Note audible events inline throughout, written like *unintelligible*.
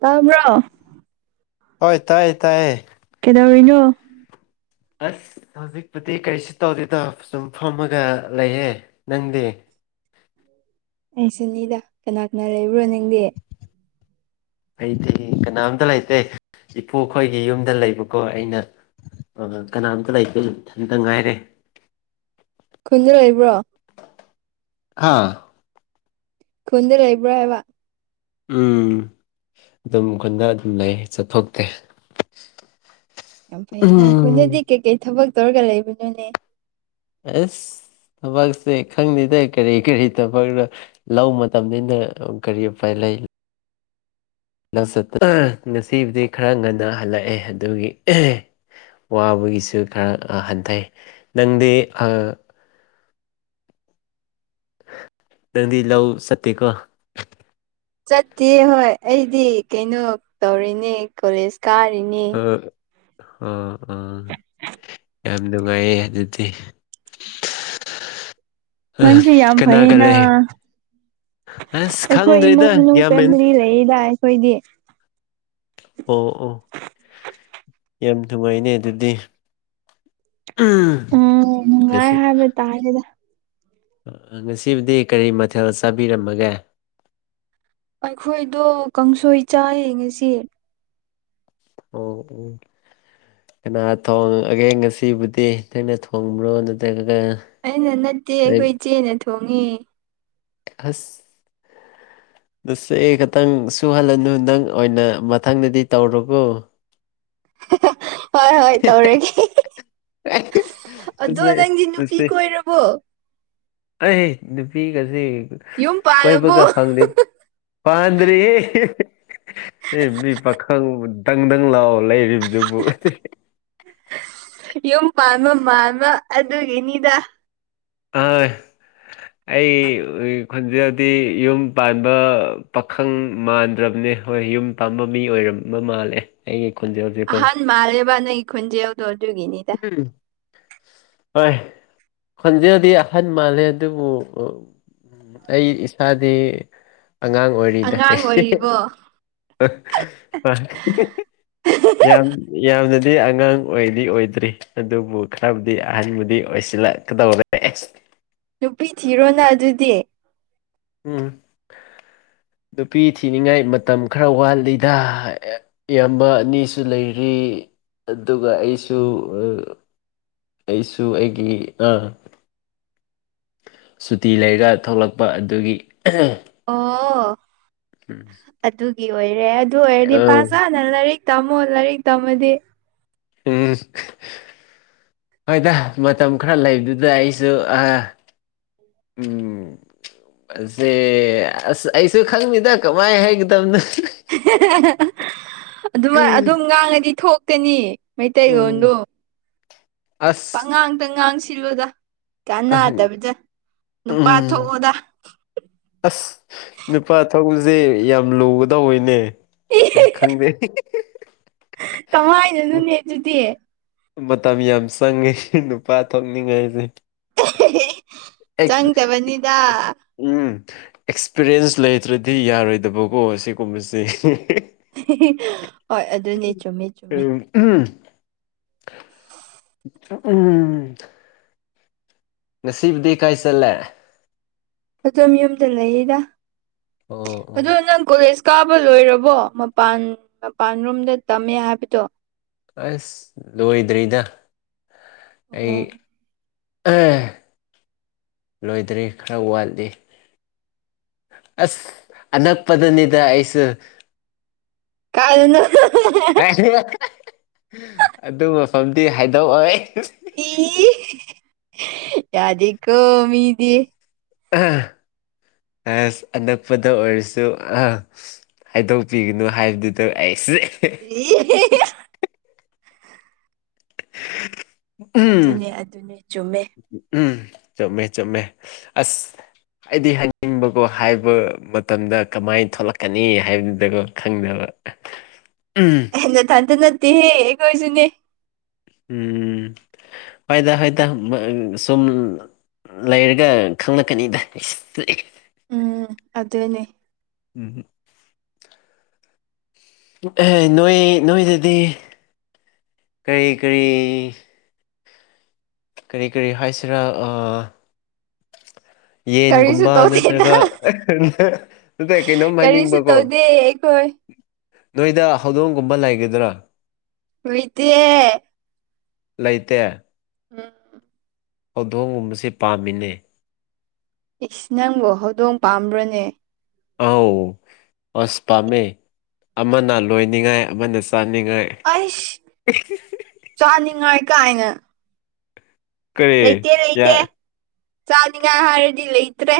ꯇꯕ꯭ꯔꯣ ꯍꯣꯏ ꯇꯥꯏꯌꯦ ꯇꯥꯏꯌꯦ ꯀꯩꯗꯧꯔꯤꯅꯣ ꯑꯁ ꯍꯧꯖꯤꯛꯄꯨꯗꯤ ꯀꯔꯤꯁꯨ ꯇꯧꯗꯦꯗꯣ ꯁꯨꯝ ꯐꯝꯃꯒ ꯂꯩꯍꯦ ꯅꯪꯗꯤ ꯑꯦ ꯁꯨꯅꯤꯗ ꯀꯅꯥ ꯀꯅꯥ ꯂꯩꯕ꯭ꯔꯣ ꯅꯗꯤ ꯑꯩꯗꯤ ꯀꯅꯥꯝꯇ ꯂꯩꯇꯦ ꯏꯄꯨꯈꯣꯏꯒꯤ ꯌꯨꯝꯗ ꯂꯩꯕꯀꯣ ꯑꯩꯅ ꯀꯅꯥꯝꯇ ꯂꯩꯇꯦ ꯏꯊꯟꯇ ꯉꯥꯏꯔꯦ ꯈꯨꯟꯗ ꯂꯩꯕ꯭ꯔꯣ ꯍꯥꯥ ꯈꯨꯟꯗ ꯂꯩꯕ꯭ꯔꯥ ꯍꯥꯏꯕ ꯎꯝ ꯑꯗꯨꯝ ꯈꯨꯟꯗ ꯑꯗꯨꯝ ꯂꯩ ꯆꯠꯊꯣꯛꯇꯦ ꯌꯥꯝ ꯐꯩꯩꯅ ꯎꯝ ꯑꯩꯈꯣꯏꯅꯗꯤ ꯀꯩꯀꯩ ꯊꯕꯛ ꯇꯧꯔꯒ ꯂꯩꯕꯅꯣꯅꯦ ꯑꯁ ꯊꯕꯛꯁꯦ ꯈꯪꯗꯦꯗ ꯀꯔꯤ ꯀꯔꯤ ꯊꯕꯛꯅꯣ ꯂꯧ ꯃꯇꯝꯅ ꯀꯔꯤ ꯎꯄꯥꯏ ꯂꯩ ꯉꯁꯤꯕꯨꯗꯤ ꯈꯔ ꯉꯟꯅ ꯍꯜꯂꯛꯑꯦ ꯑꯗꯨꯒꯤ ꯋꯥꯕꯒꯤꯁꯨ ꯈꯔ ꯍꯟꯊꯩ ꯅꯪꯗꯤ ꯅꯪꯗꯤ ꯂꯧ ꯆꯠꯇꯦꯀꯣ ꯆꯠꯇꯦ ꯍꯣꯏ ꯑꯩꯗꯤ ꯀꯩꯅꯣ ꯇꯧꯔꯤꯅꯦ ꯀꯣꯂꯦꯖ ꯀꯥꯔꯤꯅꯦ ꯑꯣ ꯑꯥ ꯌꯥꯝ ꯅꯨꯡꯉꯥꯏꯌꯦ ꯑꯗꯨꯗꯤ ꯅꯪꯁꯦ ꯌꯥꯝ ꯀꯅꯥꯒ ꯐꯩꯌꯦꯅ ꯂꯩ ꯑꯁ ꯑꯩꯈꯣꯏ ꯏꯃꯨꯡ ꯈꯪꯗ꯭ꯔꯦꯗ ꯃꯅꯨꯡ ꯌꯥꯝꯃꯦꯟ ꯐꯦꯃꯤꯂꯤ ꯂꯩꯗ ꯑꯩꯈꯣꯏꯗꯤ ꯑꯣ ꯑꯣ ꯌꯥꯝ ꯅꯨꯡꯉꯥꯏꯅꯦ ꯑꯗꯨꯗꯤ ꯎꯝ ꯎꯝ ꯅꯨꯡꯉꯥꯏ ꯉꯁꯤ ꯍꯥꯏꯕ ꯇꯥꯔꯦꯗ ꯉꯁꯤꯕꯨꯗꯤ ꯀꯔꯤ ꯃꯊꯦꯜ ꯆꯥꯕꯤꯔꯝꯃꯒꯦ ꯑꯩꯈꯣꯏꯗꯣ ꯀꯥꯡꯁꯣꯏ ꯆꯥꯌꯦ ꯉꯁꯤ ꯑꯣ ꯀꯅꯥ ꯊꯣꯡꯒꯦ ꯉꯁꯤꯕꯨꯗꯤ ꯅꯪꯅ ꯊꯣꯡꯕ꯭ꯔꯣ ꯅꯠꯇ꯭ꯔꯒ ꯑꯩꯅ ꯅꯠꯇꯦ ꯑꯩꯈꯣꯏ ꯏ ꯆꯦꯅ ꯊꯣꯡꯉꯤ ꯍꯁ ꯅꯁꯦ ꯈꯛꯇꯪ ꯁꯨꯍꯜꯂꯅꯨ ꯅꯪ ꯑꯣꯏꯅ ꯃꯊꯪꯗꯗꯤ ꯇꯧꯔꯣꯒꯣ *unintelligible* ꯍꯣꯏ ꯍꯣꯏ ꯇꯧꯔꯒꯦ ꯑꯗꯣ ꯅꯠꯇꯦ ꯅꯪꯗꯤ ꯅꯨꯄꯤ ꯅꯠꯇꯦ ꯀꯣꯏꯔꯕꯣ ꯑꯩ ꯅꯨꯄꯤꯒꯁꯦ ꯌꯨꯝ ꯀꯣꯏꯕꯒ ꯄꯥꯜꯂꯕꯨ ꯐꯪꯗꯦ ꯄꯥꯟꯗꯔꯤꯍꯦ ꯃꯤ ꯄꯥꯈꯪ *unintelligible* ꯂꯩꯔꯤꯕꯗꯨꯕꯨ *unintelligible* ꯌꯨꯝ ꯄꯥꯟꯕ ꯃꯥꯜꯕ ꯑꯗꯨꯒꯤꯅꯤꯗ *unintelligible* *inaudible* ꯑꯩ ꯈꯣꯟꯖꯗꯗꯤ ꯌꯨꯝ ꯄꯥꯟꯕ ꯄꯥꯈꯪ ꯃꯥꯟꯗ꯭ꯔꯕꯅꯦ ꯍꯣꯏ ꯌꯨꯝ ꯇꯝꯕ ꯃꯤ ꯑꯣꯏꯔꯝꯕ ꯃꯥꯜꯂꯦ ꯑꯩꯒꯤ ꯈꯣꯟꯖꯦꯜꯁꯤꯀꯣ ꯑꯍꯟ ꯃꯥꯜꯂꯦꯕ ꯅꯪꯒꯤ ꯈꯣꯟꯖꯦꯜꯗꯣ ꯑꯗꯨꯒꯤꯅꯤꯗ ꯎꯝ. ꯍꯣꯏ ꯈꯣꯟꯖꯦꯜꯗꯤ ꯑꯍꯟ ꯃꯥꯜꯂꯦ ꯑꯗꯨꯕꯨ ꯑꯩ ꯏꯁꯥꯗꯤ ꯑꯉꯥꯡ ꯑꯣꯏꯔꯤ ꯔꯤꯗ ꯑꯉꯥꯡ ꯑꯣꯏꯔꯤꯕꯣ *unintelligible* ꯌꯥꯝ ꯌꯥꯝꯅꯗꯤ ꯑꯉꯥꯡ ꯑꯣꯏꯗꯤ ꯑꯣꯏꯗꯦ ꯇ꯭ꯔꯤ ꯑꯗꯨꯕꯨ ꯈꯔꯕꯨꯗꯤ ꯑꯍꯟꯕꯨꯗꯤ ꯑꯣꯏꯁꯤꯜꯂꯛꯀꯗꯧꯔꯦ ꯅꯨꯄꯤ ꯊꯤꯔꯣꯅ ꯑꯗꯨꯗꯤ ꯎꯝ ꯅꯨꯄꯤ ꯊꯤꯅꯤꯡꯉꯥꯏ ꯃꯇꯝ ꯈꯔ ꯋꯥꯠꯂꯤꯗ ꯏꯌꯥꯝꯕ ꯑꯅꯤꯁꯨ ꯂꯩꯔꯤ ꯑꯗꯨꯒ ꯑꯩꯁꯨ ꯑꯩꯁꯨ ꯑꯩꯒꯤ ꯑ ꯁꯨꯇꯤ ꯂꯩꯔꯒ ꯊꯣꯛꯂꯛꯄ ꯑꯗꯨꯒꯤ ꯑꯣ ꯑꯗꯨꯒꯤ ꯑꯣꯏꯔꯦ ꯑꯗꯨ ꯑꯣꯏꯔꯗꯤ ꯄꯥꯖꯥꯠ ꯂꯥꯏꯔꯤꯛ ꯇꯃꯣ ꯂꯥꯏꯔꯤꯛ ꯇꯝꯃꯗꯤ ꯎꯝ *unintelligible* ꯍꯣꯏꯗ ꯃꯇꯝ ꯈꯔ ꯂꯩꯕꯗꯨꯗ ꯑꯩꯁꯨ ꯎꯝ ꯑꯁꯦ ꯑꯁ ꯑꯩꯁꯨ ꯈꯪꯗꯦꯗ ꯀꯃꯥꯏ ꯍꯥꯏꯒꯗꯕꯅꯣ ꯍ *unintelligible* ꯑꯗꯨꯃꯥꯏ ꯑꯗꯨꯝ ꯉꯥꯡꯉꯗꯤ ꯊꯣꯛꯀꯅꯤ ꯃꯩꯇꯩ ꯎꯝ ꯂꯣꯟꯗꯣ ꯑꯁ ꯄꯉꯥꯡꯇ ꯉꯥꯡ ꯁꯤꯟꯂꯨꯗ ꯑꯍꯝ ꯀꯥꯅꯥꯗꯕꯗ ꯅꯨꯄꯥ ꯎꯝ ꯊꯣꯛꯑꯣꯗ ꯑꯁ ꯅꯨꯄꯥ ꯊꯣꯛꯕꯁꯦ ꯌꯥꯝ ꯂꯨꯒꯗꯅꯦ ꯏ ꯈꯪꯗꯦ ꯀꯃꯥꯏꯅꯅꯣꯅꯦ ꯑꯗꯨꯗꯤ ꯃꯇꯝ ꯌꯥꯝ ꯆꯪꯉꯤ ꯅꯨꯄꯥ ꯊꯣꯛꯅꯤꯡꯉꯥꯏꯁꯦ *unintelligible* ꯑꯦꯛꯁ ꯆꯪꯗꯕꯅꯤꯗ ꯎꯝ ꯑꯦꯛꯁꯄꯤꯔꯤꯌꯦꯟꯁ ꯂꯩꯇ꯭ꯔꯗꯤ ꯌꯥꯔꯣꯏꯗꯕꯀꯣ ꯑꯁꯤꯒꯨꯝꯕꯁꯦ *unintelligible* ꯍꯣꯏ ꯑꯗꯨꯅꯦ ꯆꯨꯝꯃꯦ ꯆꯨꯝꯃꯦ ꯎꯝ ꯎꯝ ꯎꯝ ꯉꯁꯤꯕꯨꯗꯤ ꯀꯥꯏ ꯆꯠꯂꯦ ꯑꯗꯨꯝ ꯌꯨꯝꯗ ꯂꯩꯔꯤꯗ ꯑꯣ ꯑꯣ ꯑꯗꯣ ꯅꯪ ꯀꯣꯂꯦꯖ ꯀꯥꯕ ꯂꯣꯏꯔꯕꯣ ꯃꯄꯥꯟ ꯃꯄꯥꯟ ꯔꯣꯝꯗ ꯇꯝꯃꯦ ꯍꯥꯏꯕꯗꯣ ꯑꯁ ꯂꯣꯏꯗ꯭ꯔꯤꯗ ꯑꯩ ꯑꯣ ꯑꯦ ꯂꯣꯏꯗ꯭ꯔꯔꯤ ꯈꯔ ꯋꯥꯠꯂꯤ ꯑꯁ ꯑꯅꯛꯄꯗꯅꯤꯗ ꯑꯩꯁꯨ ꯀꯥꯏꯗꯩꯅꯣ *unintelligible* ꯍꯥꯏ *unintelligible* ꯑꯗꯨ ꯃꯐꯝꯗꯤ ꯍꯥꯏꯗꯣꯛꯑꯣꯏ *unintelligible* ꯌꯥꯗꯦꯀꯣ ꯃꯤꯗꯤ ꯑꯦꯁ ꯑꯅꯛꯄꯗ ꯑꯣꯏꯔꯁꯨ ꯍꯥꯏꯗꯣꯛꯄꯤꯒꯅꯨ ꯍꯥꯏꯕꯗꯨꯗ ꯑꯩꯁꯦ *unintelligible* ꯎꯝ ꯑꯗꯨꯅꯦ ꯑꯗꯨꯅꯦ ꯆꯨꯝꯃꯦ ꯎꯝ ꯆꯨꯝꯃꯦ ꯆꯨꯝꯃꯦ ꯑꯁ ꯑꯩꯗꯤ ꯍꯥꯏꯅꯤꯡꯕꯀꯣ ꯍꯥꯏꯕ ꯃꯇꯝꯗ ꯀꯃꯥꯏ ꯊꯣꯛꯂꯛꯀꯅꯤ ꯍꯥꯏꯕꯗꯨꯗꯒꯣ ꯈꯪꯗꯕ *inaudible* ꯎꯝ ꯍꯩ ꯅꯊꯟꯇ ꯅꯠꯇꯦꯍꯦ ꯑꯩꯈꯣꯏꯁꯨꯅꯦ ꯎꯝ ꯍꯣꯏꯗ ꯍꯣꯏꯗ ꯁꯨꯝ ꯂꯩꯔꯒ ꯈꯪꯂꯛꯀꯅꯤꯗ ꯏꯁ ꯎꯝ ꯑꯗꯨꯅꯦ ꯎꯝꯍꯨ ꯅꯣꯏ ꯅꯣꯏꯗꯨꯗꯤ ꯀꯔꯤ ꯀꯔꯤ ꯀꯔꯤ ꯀꯔꯤ ꯍꯥꯏꯁꯤꯔꯥ ꯑꯥ ꯀꯔꯤꯁꯨ ꯌꯦꯟꯒꯨꯝꯕ ꯇꯧꯗꯦꯗ ꯅꯠꯇ꯭ꯔꯒ ꯅꯠꯇꯦ ꯀꯩꯅꯣꯝ ꯀꯔꯤꯁꯨ ꯍꯥꯏꯅꯤꯡꯕꯀꯣ ꯇꯧꯗꯦ ꯑꯩꯈꯣꯏ ꯅꯣꯏꯗ ꯍꯧꯗꯣꯡꯒꯨꯝꯕ ꯂꯩꯒꯗ꯭ꯔꯥ ꯂꯩꯇꯦ ꯂꯩꯇꯦ ꯎꯝ ꯍꯧꯗꯣꯡꯒꯨꯝꯕꯁꯦ ꯄꯥꯝꯃꯤꯅꯦ ꯏꯁ ꯅꯪꯕꯨ ꯍꯧꯗꯣꯡ ꯄꯥꯝꯕ꯭ꯔꯅꯦ ꯑꯥꯎ ꯑꯁ ꯄꯥꯝꯃꯦ ꯑꯃꯅ ꯂꯣꯏꯅꯤꯡꯉꯥꯏ ꯑꯃꯅ ꯆꯥꯅꯤꯡꯉꯥꯏ ꯑꯩꯁ ꯆꯥꯅꯤꯡꯉꯥꯏ ꯀꯥꯏꯅ ꯀꯔꯤ ꯂꯩꯇꯦ ꯌꯥ ꯂꯩꯇꯦ ꯆꯥꯅꯤꯉꯥꯏ ꯍꯥꯏꯔꯗꯤ ꯂꯩꯇ꯭ꯔꯦ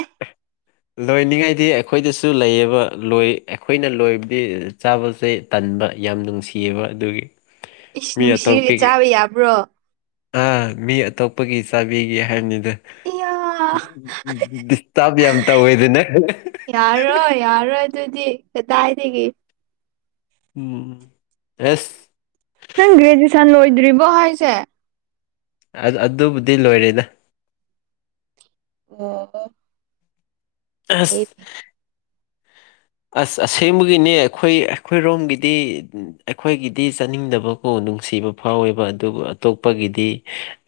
ꯂꯣꯏꯅꯤꯡꯉꯥꯏꯗꯤ ꯑꯩꯈꯣꯏꯗꯁꯨ ꯂꯩꯌꯦꯕ ꯂꯣꯏ ꯑꯩꯈꯣꯏꯅ ꯂꯣꯏꯕꯗꯤ ꯆꯥꯕꯁꯦ ꯇꯟꯕ ꯌꯥꯝ ꯅꯨꯡꯁꯤꯌꯦꯕ ꯑꯗꯨꯒꯤ ꯏꯁ ꯃꯤ ꯅꯨꯡꯁꯤꯔꯦ ꯑꯇꯣꯞꯄꯒꯤ ꯆꯥꯕ ꯌꯥꯕ꯭ꯔꯣ ꯑꯥ ꯃꯤ ꯑꯇꯣꯞꯄꯒꯤ ꯆꯥꯕꯤꯒꯦ ꯍꯥꯏꯕꯅꯤꯗ ꯏꯌꯥ ꯗꯤꯁꯇꯥꯞ ꯌꯥꯝ ꯇꯧꯋꯦꯗꯅ ꯌꯥꯔꯣꯏ ꯌꯥꯔꯣꯏ ꯑꯗꯨꯗꯤ ꯀꯗꯥꯥꯏꯗꯒꯤ ꯎꯝ ꯎꯝ ꯔꯦꯁ ꯅꯪ ꯒ꯭ꯔꯦꯖꯨꯑꯦꯁꯟ ꯂꯣꯏꯗ꯭ꯔꯤꯕꯣ ꯍꯥꯏꯁꯦ ꯑ ꯑꯗꯨꯕꯨꯗꯤ ꯂꯣꯏꯔꯦꯗ ꯑꯣ ꯑꯣ ꯍꯤꯞ ꯑꯁ ꯑꯁ ꯑꯁꯦꯡꯕꯒꯤꯅꯦ ꯑꯩꯈꯣꯏ ꯑꯩꯈꯣꯏꯔꯣꯝꯒꯤꯗꯤ ꯑꯩꯈꯣꯏꯒꯤꯗꯤ ꯆꯥꯅꯤꯡꯗꯕ ꯑꯣ ꯅꯨꯡꯁꯤꯕ ꯐꯥꯎꯋꯦꯕ ꯑꯗꯨꯕꯨ ꯑꯇꯣꯞꯄꯒꯤꯗꯤ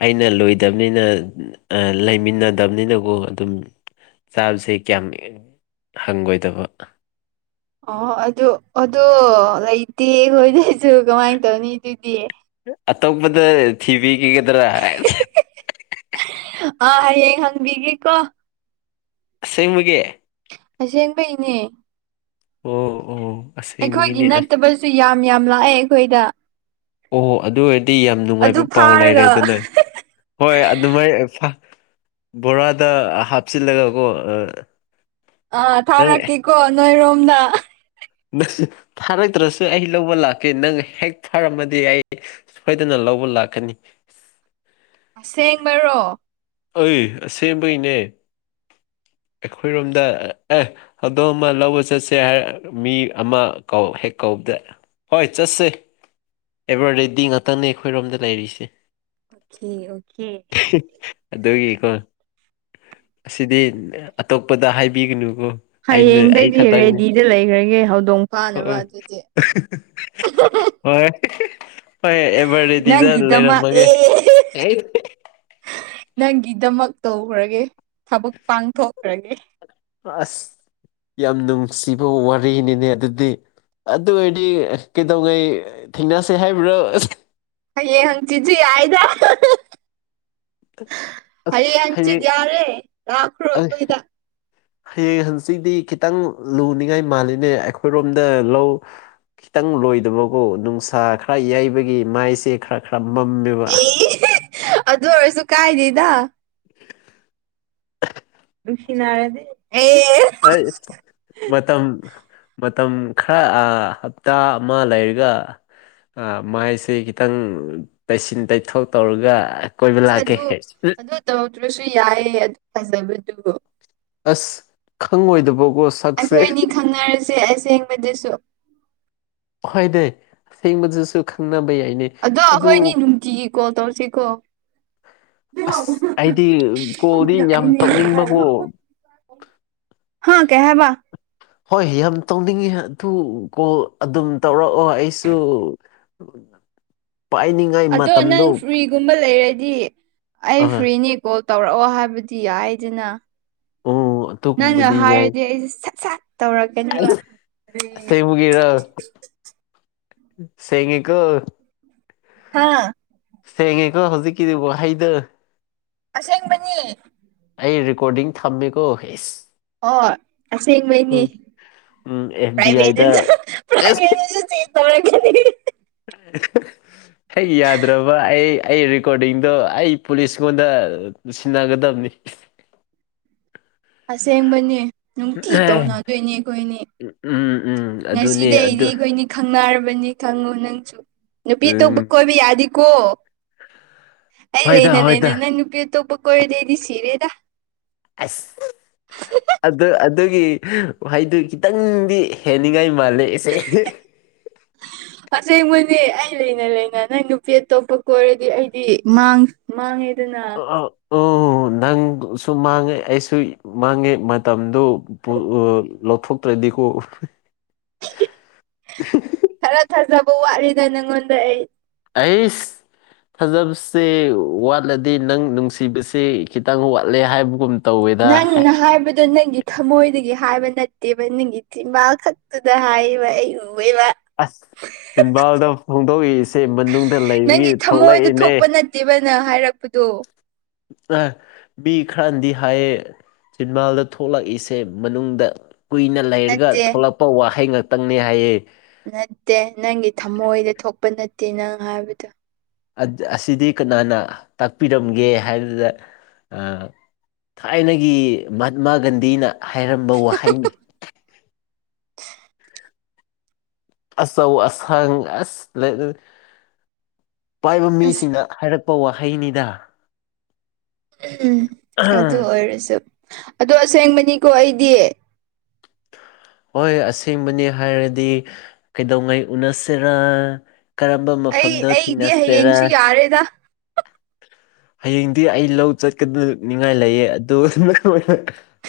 ꯑꯩꯅ ꯂꯣꯏꯗꯕꯅꯤꯅ ꯑ ꯂꯩꯃꯤꯟꯅꯗꯕꯅꯤꯅꯀꯣ ꯑꯗꯨꯝ ꯆꯥꯕꯁꯦ ꯀꯌꯥꯝ ꯍꯪꯒꯣꯏꯗꯕ ꯑꯣ ꯑꯗꯨ ꯑꯗꯣ ꯂꯩꯇꯦꯈꯣꯏꯗꯁꯨ ꯀꯃꯥꯏꯅ ꯇꯧꯅꯤ ꯑꯗꯨꯗꯤ ꯑꯇꯣꯞꯄꯗ ꯊꯤꯕꯤꯈꯤꯒꯗ꯭ꯔꯥ ꯑ ꯍꯌꯦꯡ ꯍꯪꯕꯤꯒꯦꯀꯣ ꯑꯁꯦꯡꯕꯒꯤ ꯑꯁꯦꯡꯕꯩꯅꯦ ꯑꯣꯍꯣ ꯑꯣꯍꯣ ꯑꯩꯈꯣꯏꯒꯤ ꯅꯠꯇꯕꯁꯨ ꯌꯥꯝ ꯌꯥꯝ ꯂꯥꯛꯑꯦ ꯑꯩꯈꯣꯏꯗ ꯑꯣꯍꯣ ꯑꯗꯨ ꯑꯣꯏꯔꯗꯤ ꯌꯥꯝ ꯑꯗꯨ ꯅꯨꯡꯉꯥꯏꯕ ꯄꯥꯎ ꯐꯥꯔꯒ ꯂꯩꯔꯦꯗꯅ ꯍꯣꯏ ꯑꯗꯨꯃꯥꯏ ꯐꯥ ꯕꯣꯔꯥꯗ ꯍꯥꯞꯆꯤꯜꯂꯒ ꯀꯣ ꯑ ꯑꯥ ꯊꯥꯔꯛꯀꯦꯀꯣ ꯅꯣꯏꯔꯣꯝꯗ *unintelligible* ꯐꯥꯔꯛꯇ꯭ꯔꯁꯨ ꯑꯩ ꯂꯧꯕ ꯂꯥꯛꯀꯦ ꯅꯪ ꯍꯦꯛ ꯐꯥꯔꯝꯃꯗꯤ ꯑꯩ ꯁꯣꯏꯗꯅ ꯂꯧꯕ ꯂꯥꯛꯀꯅꯤ ꯑꯁꯦꯡꯕꯔꯣ ꯑꯩ ꯑꯁꯦꯡꯕꯒꯤꯅꯦ ꯑꯩꯈꯣꯏꯔꯣꯝꯗ ꯑꯦ ꯍꯧꯗꯣꯡ ꯑꯃ ꯂꯧꯕ ꯆꯠꯁꯦ ꯍꯥꯏꯔ ꯃꯤ ꯑꯃ ꯍꯦꯛ ꯀꯧꯕꯗ꯭ꯔꯦ ꯍꯣꯏ ꯆꯠꯁꯦ ꯑꯦꯕꯔ ꯔꯦꯗꯤ ꯉꯥꯛꯇꯪꯅꯦ ꯑꯩꯈꯣꯏꯔꯣꯝꯗ ꯂꯩꯔꯤꯁꯦ ꯑꯣꯀꯦ ꯑꯣꯀꯦ *inaudible* ꯑꯗꯨꯒꯤꯀꯣ ꯑꯁꯤꯗꯤ ꯑꯇꯣꯞꯄꯗ ꯍꯥꯏꯕꯤꯒꯅꯨꯀꯣ ꯑꯩꯅ ꯑꯩ ꯍꯌꯦꯡꯗꯒꯤꯩꯗꯤ ꯈꯛꯇꯪꯅꯤ ꯔꯦꯗꯤꯗ ꯂꯩꯈ꯭ꯔꯒꯦ ꯍꯧꯗꯣꯡ ꯑꯣ ꯐꯥꯅꯕ ꯑꯗꯨꯗꯤ ꯎ ꯍꯣꯏ ꯍꯣꯏ ꯑꯦꯚꯔ ꯔꯦꯗꯤꯗ ꯅꯪꯒꯤꯗꯃꯛ ꯂꯩꯔꯝꯃꯒꯦ ꯑꯦ ꯅꯪꯒꯤꯗꯃꯛ ꯇꯧꯈ꯭ꯔꯒꯦ ꯊꯕꯛ ꯄꯥꯡꯊꯣꯛꯈ꯭ꯔꯒꯦ ꯑꯁ ꯌꯥꯝ ꯅꯨꯡꯁꯤꯕ ꯋꯥꯔꯤꯅꯤꯅꯦ ꯑꯗꯨꯗꯤ ꯑꯗꯨ ꯑꯣꯏꯔꯗꯤ ꯀꯩꯗꯧꯉꯩ ꯊꯦꯡꯅꯁꯦ ꯍꯥꯏꯕ꯭ꯔꯣ ꯑꯁ ꯍꯌꯦꯡ ꯍꯪ ꯆꯤꯁꯤꯦ ꯍꯥꯏꯗ ꯑꯁ ꯍꯔꯤ ꯑꯆꯤꯠ ꯍꯌꯦꯡ ꯌꯥꯔꯦ ꯑꯩ ꯂꯈ꯭ꯔꯣꯣꯏꯗ ꯍꯌꯦꯡ ꯍꯪꯆꯤꯗꯤ ꯈꯤꯇꯪ ꯂꯨꯅꯤꯡꯉꯥꯏ ꯃꯥꯜꯂꯤꯅꯦ ꯑꯩꯈꯣꯏꯔꯣꯝꯗ ꯂꯧ ꯈꯤꯇꯪ ꯂꯣꯏꯗꯕꯀꯣ ꯅꯨꯡꯁꯥ ꯈꯔ ꯌꯩꯕꯒꯤ ꯃꯥꯏꯁꯦ ꯈꯔ ꯈꯔ ꯃꯝꯃꯦꯕ ꯑꯁ ꯑꯦ ꯑꯗꯨ ꯑꯣꯏꯔꯁꯨ ꯀꯥꯏꯗꯗ *inaudible* ꯁꯤꯅꯔꯗꯤ ꯑꯩ ꯃꯇꯝ ꯃꯇꯝ ꯈꯔ ꯍꯞꯇꯥ ꯑꯃ ꯂꯩꯔꯒ ꯃꯥꯏꯁꯦ ꯈꯤꯇꯪ ꯇꯩꯁꯤꯟ ꯇꯩꯊꯣꯛ ꯇꯧꯔꯒ ꯀꯣꯏꯕ ꯏꯁ ꯂꯥꯛꯀꯦ ꯑꯗꯨ ꯑꯗꯨ ꯇꯧꯗ꯭ꯔꯁꯨ ꯌꯥꯏꯌꯦ ꯑꯗꯨ ꯐꯖꯕꯗꯨ ꯑꯁ ꯈꯪꯉꯣꯏꯗꯕꯀꯣ ꯁꯛꯁꯦ ꯑꯩꯈꯣꯏ ꯑꯅꯤ ꯈꯪꯅꯔꯁꯦ ꯑꯁꯦꯡꯕꯗꯁꯨ ꯣꯏꯗ ꯑꯁꯦꯡꯕꯗꯨꯁꯨ ꯈꯪꯕ ꯌꯥꯏꯅꯦ ꯑꯗꯣ ꯑꯩꯈꯣꯏꯅꯤ ꯑꯗꯨ ꯅꯨꯡꯇꯤꯒꯤ ꯀꯣꯜ ꯇꯧꯔꯁꯤꯀꯣ ꯑꯁ ꯑꯩꯗꯤ ꯀꯣꯜꯗꯤ ꯌꯥꯝ ꯇꯧꯅꯤꯡꯕꯀꯣ ꯍꯅꯤꯅ ꯍꯥ ꯀꯦꯍꯕ ꯍꯣꯏ ꯌꯥꯝ ꯇꯧꯅꯤꯡꯉꯤ ꯑꯗꯨ ꯀꯣꯜ ꯑꯗꯨꯝ ꯇꯧꯔꯛꯑꯣ ꯑꯩꯁꯨ ꯄꯥꯏꯅꯤ ꯑꯗꯣ ꯅꯪ ꯐ꯭ꯔꯤꯒꯨꯝꯕ ꯂꯩꯔꯗꯤ ꯑꯩ ꯑꯥ ꯐ꯭ꯔꯤꯅꯤ ꯀꯣꯜ ꯇꯧꯔꯛꯑꯣ ꯍꯥꯏꯕꯗꯤ ꯌꯥꯏꯗꯅ ꯑꯣ ꯅꯪꯅ ꯑꯗꯨꯒꯨꯝꯕꯗꯤ ꯍꯥꯏꯔꯗꯤ ꯑꯩꯁꯦ ꯁꯠ ꯁꯠ ꯇꯧꯔꯒꯦ ꯁꯦꯡꯃꯨꯒꯔ ꯁꯦꯡꯉꯀ ꯍꯥꯥ ꯁꯦꯡꯉꯦꯀꯣ ꯍꯧꯖꯤꯛꯀꯤꯗꯨꯕꯨ ꯍꯩꯗ ꯑꯁꯦꯡꯕꯅꯤ ꯑꯩ ꯔꯦꯀꯣꯔꯗꯤꯡ ꯊꯝꯃꯦꯀꯣ ꯍꯁ ꯑꯣ ꯑꯁꯦꯡꯕꯩꯅꯤ ꯎꯝ ꯑꯦꯐ ꯕꯤ ꯑꯥꯏꯗ ꯄ꯭ꯔꯥꯏꯚꯦꯠꯁꯨ ꯑꯦꯁ ꯄ꯭ꯔꯥꯏꯚꯦꯠꯁꯨ ꯆꯦꯟ ꯇꯧꯔꯛꯒꯅꯤ *inaudible* ꯍꯦꯛ ꯌꯥꯗ꯭ꯔꯕ ꯑꯩ ꯑꯩ ꯔꯦꯀꯣꯔꯗꯤꯡꯗꯣ ꯑꯩ ꯄꯨꯂꯤꯁꯉꯣꯟꯗ ꯁꯤꯟꯅꯒꯗꯕꯅꯤ ꯑꯁꯦꯡꯕꯅꯦ ꯅꯨꯡꯇꯤ ꯇꯧꯅꯗꯣꯏꯅꯦ ꯑꯩꯈꯣꯏꯅꯤ ꯎꯝ ꯎꯝ ꯎꯝ ꯑꯗꯨꯅꯦ ꯉꯁꯤꯗꯤ ꯑꯩꯗꯤ ꯑꯗꯨ ꯑꯩꯈꯣꯏꯅꯤ ꯈꯪꯅꯔꯕꯅꯤ ꯈꯪꯉꯣ ꯅꯪꯁꯨ ꯅꯨꯄꯤ ꯎꯝ ꯑꯇꯣꯞꯄ ꯀꯣꯏꯕ ꯌꯥꯗꯦꯀꯣ ꯑꯩ ꯍꯣꯏꯗ ꯂꯩꯅ ꯂꯩꯅ ꯍꯣꯏꯗ ꯅꯪ ꯅꯨꯄꯤ ꯑꯇꯣꯞꯄ ꯀꯣꯏꯔꯗ ꯑꯩꯗꯤ ꯁꯤꯔꯦꯗ ꯑꯁ ꯑꯗꯨ ꯑꯗꯨ ꯑꯗꯨꯒꯤ ꯋꯥꯍꯩꯗꯨ ꯈꯤꯇꯪꯗꯤ ꯍꯦꯟꯅꯤꯡꯉꯥꯏ ꯃꯥꯜꯂꯦ ꯏꯆꯦ *inaudible* ꯑꯁꯦꯡꯕꯅꯦ ꯑꯩ ꯂꯩꯅ ꯂꯩꯅ ꯅꯪ ꯅꯨꯄꯤ ꯑꯇꯣꯞꯄ ꯀꯣꯏꯔꯗꯤ ꯑꯩꯗꯤ ꯃꯥꯡꯉꯦꯗꯅ ꯑ ꯑꯣ ꯅꯪꯁꯨ ꯃꯥꯡꯉꯦ ꯑꯩꯁꯨ ꯃꯥꯡꯉꯦ ꯃꯇꯝꯗꯨ ꯂꯧꯊꯣꯛ ꯔꯗꯤꯈꯣ *inaudible* *inaudible* ꯈꯔ ꯊꯥꯖꯕ ꯋꯥꯠꯂꯤꯗ ꯅꯪꯉꯣꯟꯗ ꯑꯩ ꯑꯁ ꯐꯖꯕꯁꯦ ꯋꯥꯠꯂꯗꯤ ꯅꯪ ꯅꯨꯡꯁꯤꯕꯁꯦ ꯈꯤꯇꯪ ꯋꯥꯠꯂꯦ ꯍꯥꯏꯕꯒꯨꯝ ꯇꯧꯋꯦꯗ ꯅꯪꯅ ꯍꯥꯏꯕꯗꯣ ꯅꯪꯒꯤ ꯊꯃꯣꯏꯗꯒꯤ ꯍꯥꯏꯕ ꯅꯠꯇꯦꯕ ꯅꯪꯒꯤ ꯆꯤꯝꯕꯥꯥꯜ ꯈꯛꯇꯨꯗ ꯍꯥꯏꯔꯤꯕ ꯑꯩ ꯎꯑꯕ ꯑꯁ ꯆꯝꯕꯥꯜꯗ ꯐꯣꯡꯗꯣꯛꯏꯁꯦ ꯃꯅꯨꯡꯗ ꯂꯩꯕꯒꯤ ꯊꯣꯛꯂꯛꯏꯅꯦ ꯇꯤꯕꯅ ꯍꯥꯏꯔꯛꯄꯗꯣ ꯑ ꯃꯤ ꯈꯔꯅꯗꯤ ꯍꯥꯏꯌꯦ ꯆꯤꯟꯕꯥꯜꯗ ꯊꯣꯛꯂꯛꯏꯁꯦ ꯃꯅꯨꯡꯗ ꯀꯨꯏꯅ ꯂꯩꯔꯒ ꯅꯠꯇꯦ ꯊꯣꯛꯂꯛꯄ ꯋꯥꯍꯩ ꯉꯥꯛꯇꯪꯅꯤ ꯍꯥꯏꯌꯦ ꯅꯠꯇꯦ ꯅꯪꯒꯤ ꯊꯃꯣꯏꯗ ꯊꯣꯛꯄ ꯅꯠꯇꯦ ꯅꯪ ꯍꯥꯏꯕꯗꯣ ꯑꯁꯤꯗꯤ ꯀꯅꯥꯅ ꯇꯥꯛꯄꯤꯔꯝꯒꯦ ꯍꯥꯏꯕꯗ ꯊꯥꯏꯅꯒꯤ ꯃꯍꯥꯇꯃꯥ ꯒꯥꯟꯙꯤꯅ ꯍꯥꯏꯔꯝꯕ ꯋꯥꯍꯩꯅꯤ ꯑꯆꯧ ꯑꯁꯪ ꯑꯁ ꯂꯩ ꯄꯥꯏꯕ ꯑꯁ ꯃꯤꯁꯤꯡꯅ ꯍꯥꯏꯔꯛꯄ ꯋꯥꯍꯩꯅꯤꯗ ꯎꯝ ꯑꯗꯨ ꯑꯣꯏꯔꯁꯨ ꯑꯗꯣ ꯑꯁꯦꯡꯕꯅꯤꯀꯣ ꯑꯩꯗꯤ ꯍꯣꯏ ꯑꯁꯦꯡꯕꯅꯤ ꯍꯥꯏꯔꯗꯤ ꯀꯩꯗꯧꯉꯩ ꯎꯅꯁꯤꯔꯥ ꯀꯔꯝꯕ ꯃꯐꯝꯗ ꯊꯦꯡꯅꯁꯦꯔꯥ ꯍꯔꯦꯗ ꯍꯌꯦꯡꯗꯤ ꯑꯩ ꯂꯧ ꯆꯠꯀꯗꯅꯤꯡꯉꯥꯏ ꯂꯩꯌꯦ ꯑꯗꯨꯗ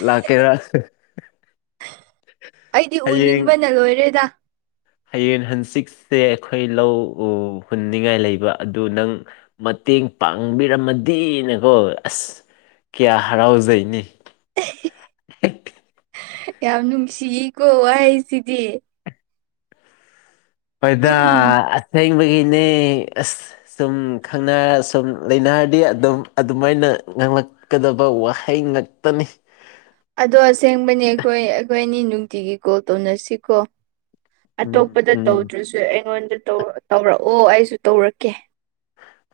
ꯂꯥꯛꯀꯦꯔ ꯑꯩꯗꯤ ꯎꯅꯤꯡꯕꯅ ꯂꯣꯏꯔꯦꯗ ꯍꯌꯦꯡ ꯍꯪꯆꯤꯛꯁꯦ ꯑꯩꯈꯣꯏ ꯂꯧ ꯍꯨꯟꯅꯤꯡꯉꯥꯏ ꯂꯩꯕ ꯑꯗꯨ ꯅꯪ ꯃꯇꯦꯡ ꯄꯥꯡꯕꯤꯔꯝꯃꯗꯤꯅꯀꯣ ꯑꯁ ꯀꯌꯥ ꯍꯔꯥꯎꯖꯩꯅꯤ ꯌꯥꯝ ꯅꯨꯡꯁꯤꯀꯣ ꯋꯥꯍꯩꯁꯤꯗꯤ ꯍꯣꯏꯗꯥ ꯎꯝ ꯑꯁꯦꯡꯕꯒꯤꯅꯦ ꯑꯁ ꯁꯨꯝ ꯈꯪꯅꯔ ꯁꯨꯝ ꯂꯩꯅꯔꯗꯤ ꯑꯗꯨꯝ ꯑꯗꯨꯃꯥꯏꯅ ꯉꯥꯡꯛ ꯀꯗꯕ ꯋꯥꯍꯩ ꯉꯥꯛꯇꯅꯤ ꯑꯗꯣ ꯑꯁꯦꯡꯕꯅꯦ ꯑꯩꯈꯣꯏ ꯑꯩꯈꯣꯏ ꯑꯅꯤ ꯅꯨꯡꯇꯤꯒꯤ ꯀꯣꯜ ꯇꯧꯅꯁꯤꯀꯣ ꯎꯝ ꯑꯇꯣꯞꯄꯗ ꯎꯝ ꯇꯧꯗ꯭ꯔꯁꯨ ꯑꯩꯉꯣꯟꯗ ꯇꯧꯔꯛꯑꯣ ꯑꯩꯁꯨ ꯇꯧꯔꯛꯀꯦ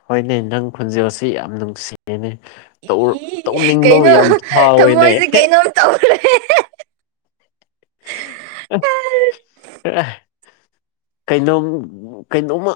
ꯍꯣꯏꯅꯦ ꯅꯪ ꯈꯨꯟꯖꯦꯜꯁꯤ ꯌꯥꯝ ꯅꯨꯡꯁꯤꯌꯦꯅꯦ ꯇꯧ ꯏ ꯇꯧꯅꯤꯡꯕ ꯀꯩꯅꯣ ꯌꯥꯝ ꯐꯥꯎꯋꯦꯅꯦ ꯊꯃꯣꯏꯁꯦ ꯀꯩꯅꯣꯝ ꯇꯧꯈ꯭ꯔꯦ ꯀꯩꯅꯣꯝ ꯀꯩꯅꯣꯝꯃ